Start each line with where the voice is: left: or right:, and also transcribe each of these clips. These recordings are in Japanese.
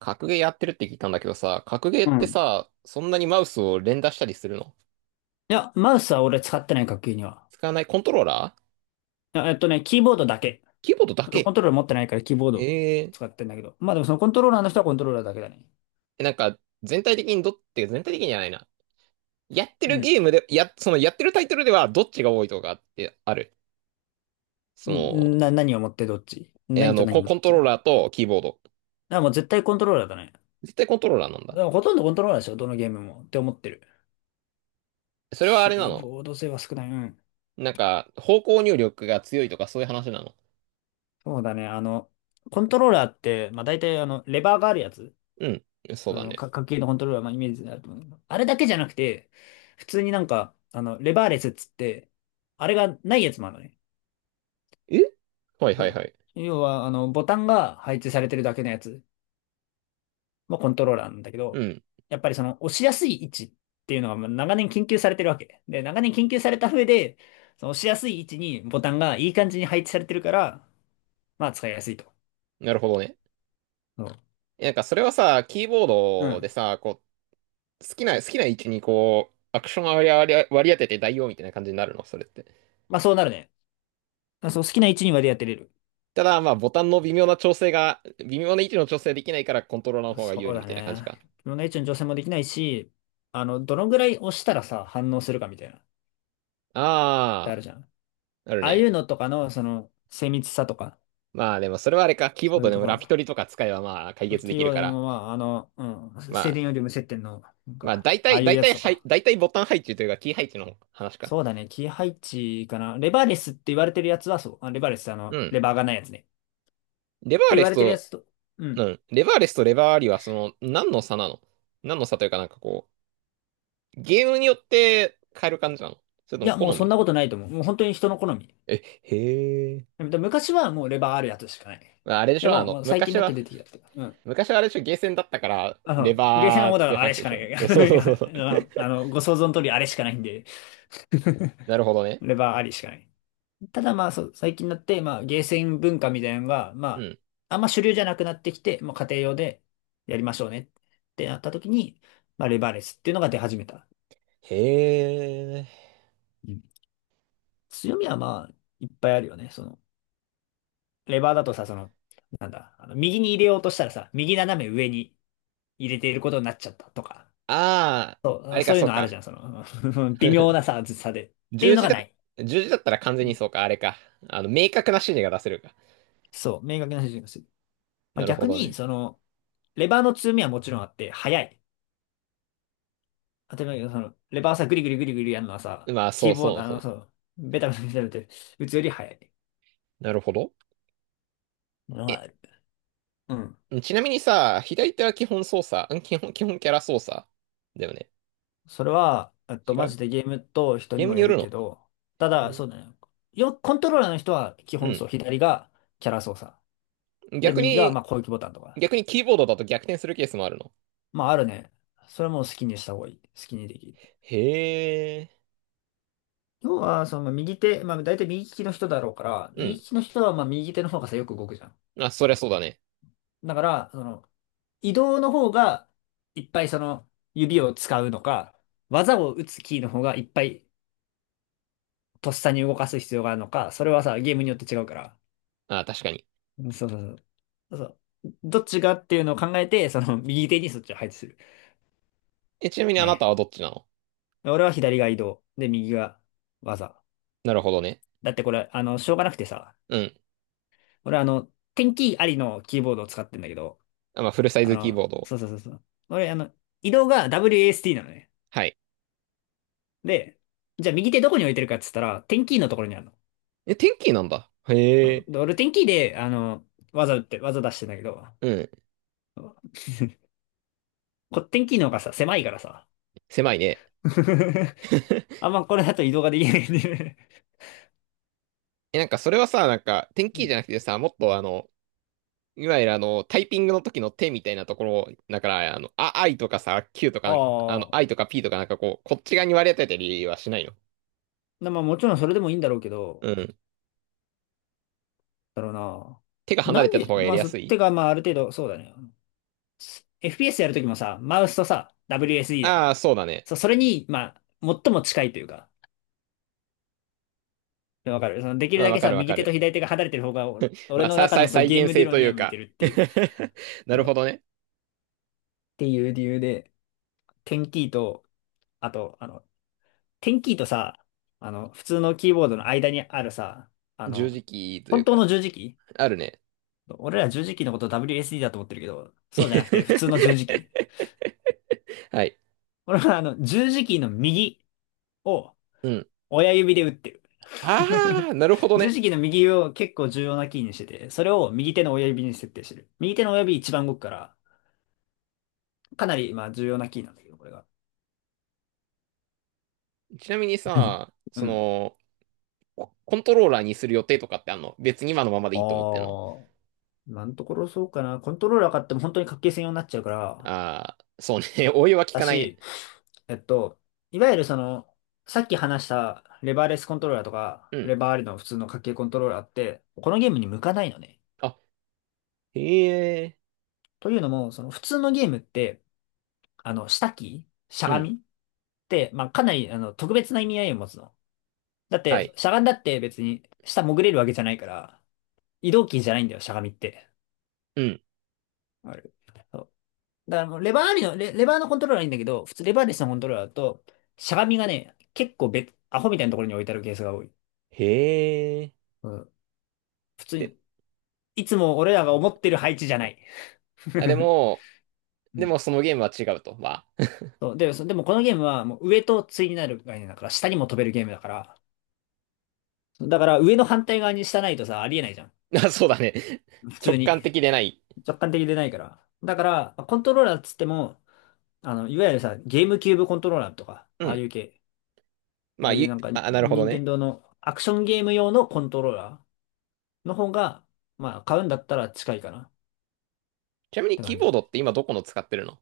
right: 格ゲーやってるって聞いたんだけどさ、格ゲーっ
left: う
right: て
left: ん。
right: さ、そんなにマウスを連打したりするの？
left: いや、マウスは俺使ってない、学級には。
right: 使わないコントローラー？
left: いやキーボードだけ。
right: キーボードだ
left: 俺コ
right: け？
left: ントローラー持ってないからキーボード
right: えー、
left: 使ってんだけど。まあでもそのコントローラーの人はコントローラーだけだね。
right: えなんか、全体的にどって全体的にじゃないな。やって
left: う
right: る
left: ん。
right: ゲームで、そのやってるタイトルではどっちが多いとかってある？その、
left: 何を持ってどっち
right: え、あ
left: 何と
right: の、
left: 何
right: コ、
left: の
right: コ
left: ど
right: ン
left: っ
right: ト
left: ち
right: ロー
left: だか
right: ラーとキーボード。
left: らもう絶対コントローラーだね。
right: 絶対コントローラーなんだ。
left: でもほとんどコントローラーでしょ、どのゲームも。って思ってる。
right: それはあ
left: キ
right: れな
left: ー
right: の？
left: ボード性は少ない。うん。
right: なんか、方向入力が強いとかそういう話なの？
left: そうだね。コントローラーって、まあ大体レバーがあるやつ。
right: うん、そうだね。
left: 家計のコントローラー、まあ、イメージになると思う。あれだけじゃなくて、普通になんか、レバーレスっつって、あれがないやつもあるのね。
right: えはい
left: そ
right: はい
left: う。
right: はい。
left: 要は、ボタンが配置されてるだけのやつもコントローラーなんだけ
right: う
left: ど、
right: ん、
left: やっぱりその、押しやすい位置っていうのがまあ長年研究されてるわけ。で、長年研究された上で、その押しやすい位置にボタンがいい感じに配置されてるから、まあ、使いやすいと。
right: なるほどね。
left: そう。
right: えなんかそれはさ、キーボー
left: う
right: ドで
left: ん。
right: さ、好きな位置にこう、アクション割り当てて代用みたいな感じになるの、それって？
left: まあ、そうなるね。あ、そう、好きな位置にまでやってれる。
right: ただ、まあ、ボタンの微妙な調整が、微妙な位置の調整できないからコントローラーの方が有
left: そう
right: 利み
left: だ
right: たいな感じ
left: ね。
right: か。
left: 自分が一応女性もできないし、どのぐらい押したらさ、反応するかみたいな、ってあ
right: あ
left: る
right: あ、
left: じゃん。
right: ある
left: ああいう
right: ね。
left: のとかの、その、精密さとか、
right: まあ、でもそれはあれか、キーボー
left: そうい
right: ド
left: う
right: で
left: と
right: も
left: こ
right: ラ
left: ろ。
right: ピトリとか使えばまあ、解
left: そういう
right: 決
left: キ
right: で
left: ー
right: きる
left: ワード
right: か
left: で
right: ら。
left: も、まあ、うん、
right: ま
left: 静電よ
right: あ、
left: り無接点の、なん
right: まあ、
left: か、
right: 大
left: ああ
right: 体、
left: いう
right: 大
left: やつ
right: 体
left: と
right: 配、はい
left: か。
right: 大体ボタン配置というか、キー配置の話か。
left: そうだね、キー配置かな。レバーレスって言われてるやつはそう。あ、レバーレスって
right: うん。
left: レバーがないやつね。って
right: レバー
left: 言
right: レ
left: わ
right: ス
left: れてるや
right: と、
left: つと、う
right: う
left: ん。
right: ん。レバーレスとレバーありは、その、何の差なの？何の差というかなんかこう、ゲームによって変える感じなの？それと
left: い
right: も
left: や、
right: 好
left: もうそ
right: み
left: ん
right: な
left: な
right: の？
left: ことないと思う。もう本当に人の好み。
right: え、へえ。
left: でも昔はもうレバーあるやつしかない。
right: まああれでし
left: で
right: ょあ
left: も、
right: の、
left: もう最近
right: 昔
left: になって
right: は、
left: 出てきたって。うん。
right: 昔はあれでしょゲーセンだったから、レ
left: ゲーセンは
right: バー
left: もう
right: って
left: あれ
right: 話
left: し
right: で
left: か
right: し
left: な
right: ょ？
left: い。
right: そうそうそうそう。
left: ご想像の通りあれしかないんで、
right: なるほどね。
left: レバーありしかない。ただまあそう、最近になって、まあゲーセン文化みたいなのが、ま
right: うん。
left: あ、あんま主流じゃなくなってきて、もう家庭用でやりましょうねってなった時に、まあレバーレスっていうのが出始めた。
right: へえ。
left: うん。強みはまあ、いっぱいあるよね。その、レバーだとさ、その、なんだ、右に入れようとしたらさ、右斜め上に入れていることになっちゃったとか。
right: ああ、あ
left: そう、
right: れか、
left: そういう
right: そう
left: のあるじ
right: か。
left: ゃん、その、微妙なさ、ずさで。っていう
right: 十
left: の
right: 字
left: が
right: だ、
left: ない。
right: 十字だったら完全
left: う
right: に
left: ん。
right: そうか、あれか。あの、明確な指示が出せるか。
left: そう、明確な指示がする。まあ、
right: なるほ
left: 逆
right: ど
left: に、
right: ね。
left: その、レバーの強みはもちろんあって、速い。当たり前だけど、その、レバーさ、グリグリグリグリやるのはさ、
right: まあ、そ
left: キー
right: う
left: ボー
right: そ
left: ド、
right: うそう。
left: そう、ベタベタベタベタ打つより速い
right: なるほど。
left: のが
right: え、
left: ある。うん。
right: ちなみにさ、左手は基本キャラ操作だよね。
left: それは、
right: 違
left: マ
right: う
left: ジでゲームと人に
right: ゲーム
left: も
right: に
left: よ
right: よ
left: る
right: る
left: け
right: の？
left: ど、ただ、そうだね。コントローラーの人は基
right: う
left: 本
right: ん。
left: そう、左がキャラ操作。で、
right: 逆
left: 右が、
right: に、
left: まあ、攻撃ボタンとか。
right: 逆にキーボードだと逆転するケースもあるの？
left: まあ、あるね。それも好きにした方がいい。好きにできる。
right: へえ。
left: 要は、その右手、まあ大体右利きの人だろうから、
right: う
left: 右利
right: ん。
left: きの人はまあ右手の方がさ、よく動くじゃん。
right: あ、そりゃそうだね。
left: だから、その、移動の方がいっぱいその指を使うのか、技を打つキーの方がいっぱいとっさに動かす必要があるのか、それはさ、ゲームによって違うから。
right: あ、確かに。
left: うん、そうそうそう。そう。どっちがっていうのを考えて、その右手にそっちを配置する。
right: え、ちなみにあなた
left: ね。
right: はどっちなの？
left: 俺は左が移動。で、右が技。
right: なるほどね。
left: だってこれ、しょうがなくてさ、
right: うん。
left: 俺テンキーありのキーボードを使ってんだけど、
right: あ、まあ、フルサイズキーボード。
left: そうそうそうそう。俺、移動が WASD なのね。
right: はい。
left: で、じゃあ右手どこに置いてるかっつったら、テンキーのところにあるの。
right: え、テンキーなんだ。
left: そ
right: へ
left: う。
right: え。
left: で、俺、テンキーで、技打って、技出してんだけど、
right: うん。
left: テンキーの方がさ、狭いからさ。
right: 狭いね。
left: あ んまこれだと移動ができないんで。
right: え、なんかそれはさ、なんか、テン
left: う
right: キーじゃ
left: ん。
right: なくてさ、もっとあの、いわゆるあの、タイピングの時の手みたいなところ、だから、I とかさ、Q と
left: あ
right: か、あの、I
left: あ。
right: とか P とかなんかこう、こっち側に割り当てたりはしないの？
left: まあもちろんそれでもいいんだろうけ
right: う
left: ど、
right: ん。
left: だろうな。
right: 手が離
left: な
right: れ
left: ん
right: てた
left: で、
right: 方がや
left: ま
right: り
left: あ
right: やすい。
left: てかまあある程度、そうだね。FPS やるときもさ、マウスとさ、WSD だか
right: ああ、
left: ら、
right: そうだね。
left: それに、まあ、最も近いというか、でわかる。その、できる
right: まあ、
left: だ
right: わ
left: け
right: か
left: さ、
right: るわ
left: 右
right: か
left: 手と
right: る。
left: 左手が離れてる方が、俺
right: まあ、
left: の
right: さ、
left: 中
right: さ、
left: のその
right: 再
left: ゲー
right: 現
left: ム理
right: 性
left: 論
right: とい
left: には
right: う
left: 向いて
right: か。
left: るっていう。
right: な
left: そ
right: る
left: う。
right: ほどね。
left: っていう理由で、テンキーと、あと、テンキーとさ、普通のキーボードの間にあるさ、あ
right: 十
left: の、
right: 字キーという
left: 本当
right: か。
left: の十字キ
right: あるね。
left: ー。俺ら十字キーのこと WSD だと思ってるけど、そうじゃなくて普通の十字キー。
right: はい。
left: 俺は十字キーの右を
right: うん。
left: 親指で打ってる。
right: あ あ、なるほど
left: 十
right: ね。
left: 字キーの右を結構重要なキーにしてて、それを右手の親指に設定してる。右手の親指一番動くから、かなり、まあ、重要なキーなんだけど、これが。
right: ちなみに さ、
left: う
right: そ
left: ん。
right: の、コントローラーにする予定とかってあんの？別に今のままで
left: あ
right: いいと思ってんの？
left: あ、今のところそうかな。コントローラー買っても本当に格ゲー専用になっちゃうから、
right: ああー、そうね。お湯は効
left: だ
right: かないね。
left: し、えっと、いわゆるその、さっき話したレバーレスコントローラーとか、
right: う
left: レ
right: ん。
left: バーありの普通の格ゲーコントローラーって、このゲームに向かないのね。
right: あ、へえ。
left: というのも、その普通のゲームって、下キーしゃ
right: う
left: が
right: ん。
left: みって、まあ、かなり、特別な意味合いを持つの。だっ
right: は
left: て、
right: い。
left: しゃがんだって別に下潜れるわけじゃないから、移動キーじゃないんだよ、しゃがみって。
right: うん。
left: ある。だからレバーありの、レバーのコントローラーはいいんだけど、普通レバーレスのコントローラーだと、しゃがみがね、結構別、アホみたいなところに置いてあるケースが多い。
right: へえ。
left: うん。普通
right: で、
left: に、いつも俺らが思ってる配置じゃない。
right: あ、で も、
left: う
right: で
left: ん、
right: もそのゲームは違うと。まあ、
left: そう。で、でもこのゲームはもう上と対になる概念だから、下にも飛べるゲームだから、だから上の反対側に下ないとさ、ありえないじゃん。
right: あ、そうだね。
left: 普
right: 直
left: 通に。
right: 感的でない。
left: 直感的でないから。だから、コントローラーっつっても、いわゆるさ、ゲームキューブコントローラーとか、
right: う
left: ああ
right: ん。
left: いう系。あ
right: ま
left: あ
right: あ、
left: いうなんか、
right: なるほど
left: 任天
right: ね。
left: 堂のアクションゲーム用のコントローラーの方が、まあ、買うんだったら近いかなっ
right: ちなみに
left: て
right: キー
left: 感
right: ボー
left: じ。
right: ドって今どこの使ってるの？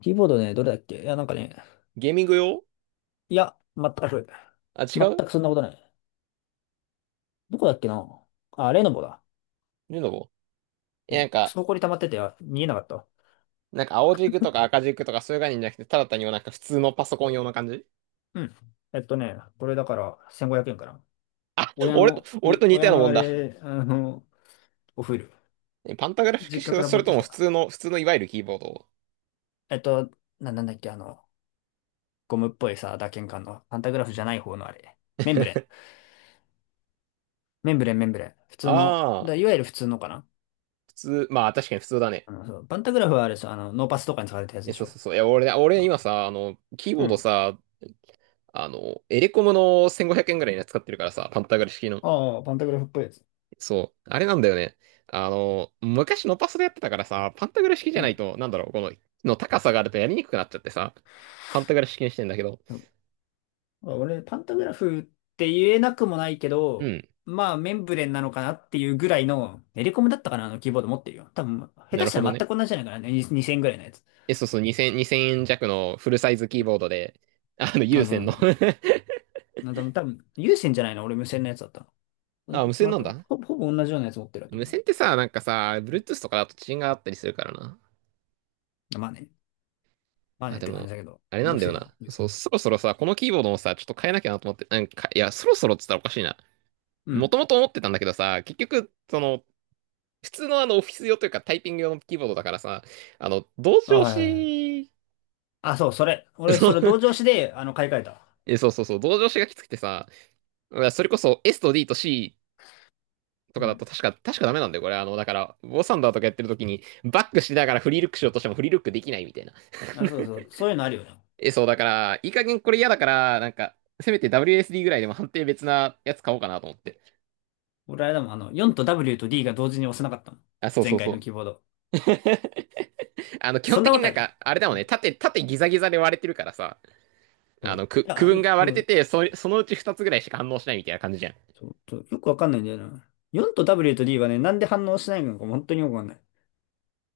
left: キーボードね、どれだっけ。いや、なんかね、
right: ゲーミング用？
left: いや、全く、
right: あ、違
left: 全
right: う？
left: くそんなことない。どこだっけな。あ、レノボだ。
right: ルノボ？え、なん
left: ク
right: か、
left: ソこり溜まってて、あ、見えなかったわ。
right: なんか青軸とか赤軸とかそういう概念じゃなくて、ただ単になんか普通のパソコン用の感じ？
left: うん。これだから1500円かな。
right: あ、
left: 親
right: 俺と、
left: の、
right: 俺
left: い
right: と似た
left: 親
right: ような
left: の
right: もん
left: あ
right: だ。
left: れ、おフル。
right: えパンタグラフ式、
left: 実家から
right: そ
left: 持
right: れ
left: って
right: と
left: き
right: も普
left: た。
right: 通の、普通のいわゆるキーボード？
left: えっと、なんだっけ、ゴムっぽいさ、打鍵感の、パンタグラフじゃない方のあれ。メンブレン。メンブレン、メンブレン。普通の、
right: ああ、
left: いわゆる普通のかな。
right: 普通、まあ確かに普通だね。
left: そう、パンタグラフはあれですよ、ノーパスとかに使われたやつ
right: え、
left: でし
right: そうそ
left: ょ。
right: うそう。いや、俺、
left: そ
right: 俺
left: う、
right: 今さ、あの、キーボ
left: う
right: ード
left: ん。
right: さ、あの、エレコムの1500円ぐらいのやつ使ってるからさ、パンタグラフ式の。
left: ああ、パンタグラフっぽいやつ。
right: そう。あれなんだよね。あの、昔のパソでやってたからさ、パンタグラ式じ
left: う
right: ゃない
left: ん。
right: と、なんだろう、この、の高さがあるとやりにくくなっちゃってさ、パンタグラ式にしてんだけど。
left: うん、俺、パンタグラフって言えなくもないけ
right: う
left: ど、
right: ん。
left: まあ、メンブレンなのかなっていうぐらいの、エレコムだったかな、あのキーボード持ってるよ。多分、下
right: な
left: 手
right: る
left: し
right: ほ
left: た
right: ど
left: ら
right: ね。
left: 全く同じじゃないかな、ね、2000ぐらいのやつ。
right: え、そうそう、2000、円弱のフルサイズキー
left: う
right: ボードで、あの、
left: ん、
right: 有
left: あ、そ
right: 線
left: うそ
right: の。
left: う。多分、有線じゃないの、俺無線のやつだったの。ほん
right: あ、
left: と
right: 無線
left: ま
right: なん
left: あ、
right: だ。
left: ほぼ同じようなやつ持ってると
right: 無
left: 思う。
right: 線ってさ、なんかさ、
left: うん。
right: Bluetooth とかだと遅延があったりするからな。
left: まあね、まあ
right: あ、
left: ねっ
right: で
left: て感じ
right: も、
left: だけど、
right: あれ
left: めん
right: な
left: ど
right: ん
left: く
right: だ
left: せ
right: よ
left: えじゃん、
right: な。
left: 有
right: そ
left: 線。
right: う、そろそろさ、このキーボードもさ、ちょっと変えなきゃなと思って、なんか、いや、そろそろって言ったらおかしいな。
left: う
right: も
left: ん、
right: ともと思ってたんだけどさ、結局、その、普通のあのオフィス用というかタイピング用のキーボードだからさ、あの、同
left: あ、
right: 調
left: はいはいはい。
right: 子。
left: あ、そう、それ。
right: そ
left: 俺、それ
right: う
left: 同調子で、買い替えた。
right: そう、同調子がきつくてさ、それこそ S と D と C とか
left: う
right: だ
left: ん。
right: と確かダメなんだよ、これ。あの、だから、ボサンダーとかやってる時に、バックしながらフリールックしようとしてもフリールックできないみたいな。
left: あ、そうそう。そういうのあるよね。
right: え、そう、だから、いい加減これ嫌だから、なんか、せめて WSD ぐらいでも判定別なやつ買おうかなと思って。
left: 俺、あれだもん、4と W と D が同時に押せなかったの。
right: あ、そうそ
left: 前
right: う
left: 回の
right: そ
left: キーボード。
right: う。あの、基
left: そ
right: 本
left: んな
right: 的
left: こ
right: に
left: と
right: な
left: あ
right: ん
left: る？
right: か、あれだもんね、縦ギザギザで割れてるからさ、
left: そ
right: あの、
left: う。
right: く、
left: い
right: 区
left: や、
right: 分が
left: う
right: 割れて
left: ん、
right: て、そのうち2つぐらいしか反応しないみたいな感じじゃん。
left: そうそうそう、よくわかんないんだよな。4と W と D はね、なんで反応しないのか本当によくわかんない。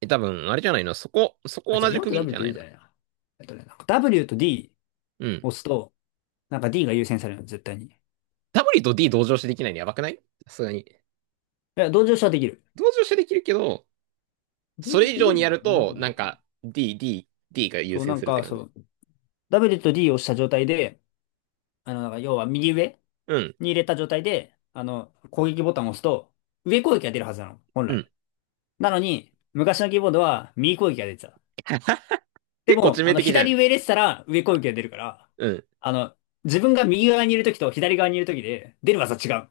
right: え、多分、あれじゃないの？そ
left: あ、
right: こ
left: じゃ
right: 同
left: あ
right: じ
left: 4
right: 区
left: と
right: 切り
left: W
right: じゃ
left: と
right: ない
left: D
right: の？
left: じゃないな。なんか W と D
right: うん。
left: 押すと、なんか D が優先されるの、絶対に。い
right: W と D 同乗してできないのやばくない？さすがに。
left: や、同情しはできる。
right: 同乗してできるけど、
left: 同
right: そ
left: 情
right: れ
left: し
right: 以
left: でき
right: 上
left: る
right: に
left: の
right: や
left: か
right: る
left: な。どこ
right: と、
left: かな。
right: なんか、D が優
left: そう、な
right: 先
left: ん
right: するって
left: か、
right: 感
left: そ
right: じ。
left: う、W と D を押した状態で、だから要は右上
right: うん、
left: に入れた状態で、攻撃ボタンを押すと、上攻撃が出るはずなの、本
right: う
left: 来。
right: ん。
left: なのに、昔のキーボードは右攻撃が出てた。で
right: 結構
left: も、
right: 致命的じゃ
left: 左
right: ん。
left: 上入れてたら上攻撃が出るから、
right: うん。
left: あの、自分が右側にいるときと左側にいるときで、出る技違う。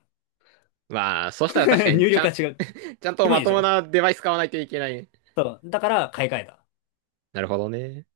right: まあ、そし たら確かに、
left: 入
right: ち
left: 力
right: ゃ
left: が
right: ん、
left: 違う。
right: ちゃんと
left: キモい
right: ま
left: で
right: と
left: し
right: も
left: ょ？
right: なデバイス買わないといけないね。
left: そう。だから、買い替えた。
right: なるほどね。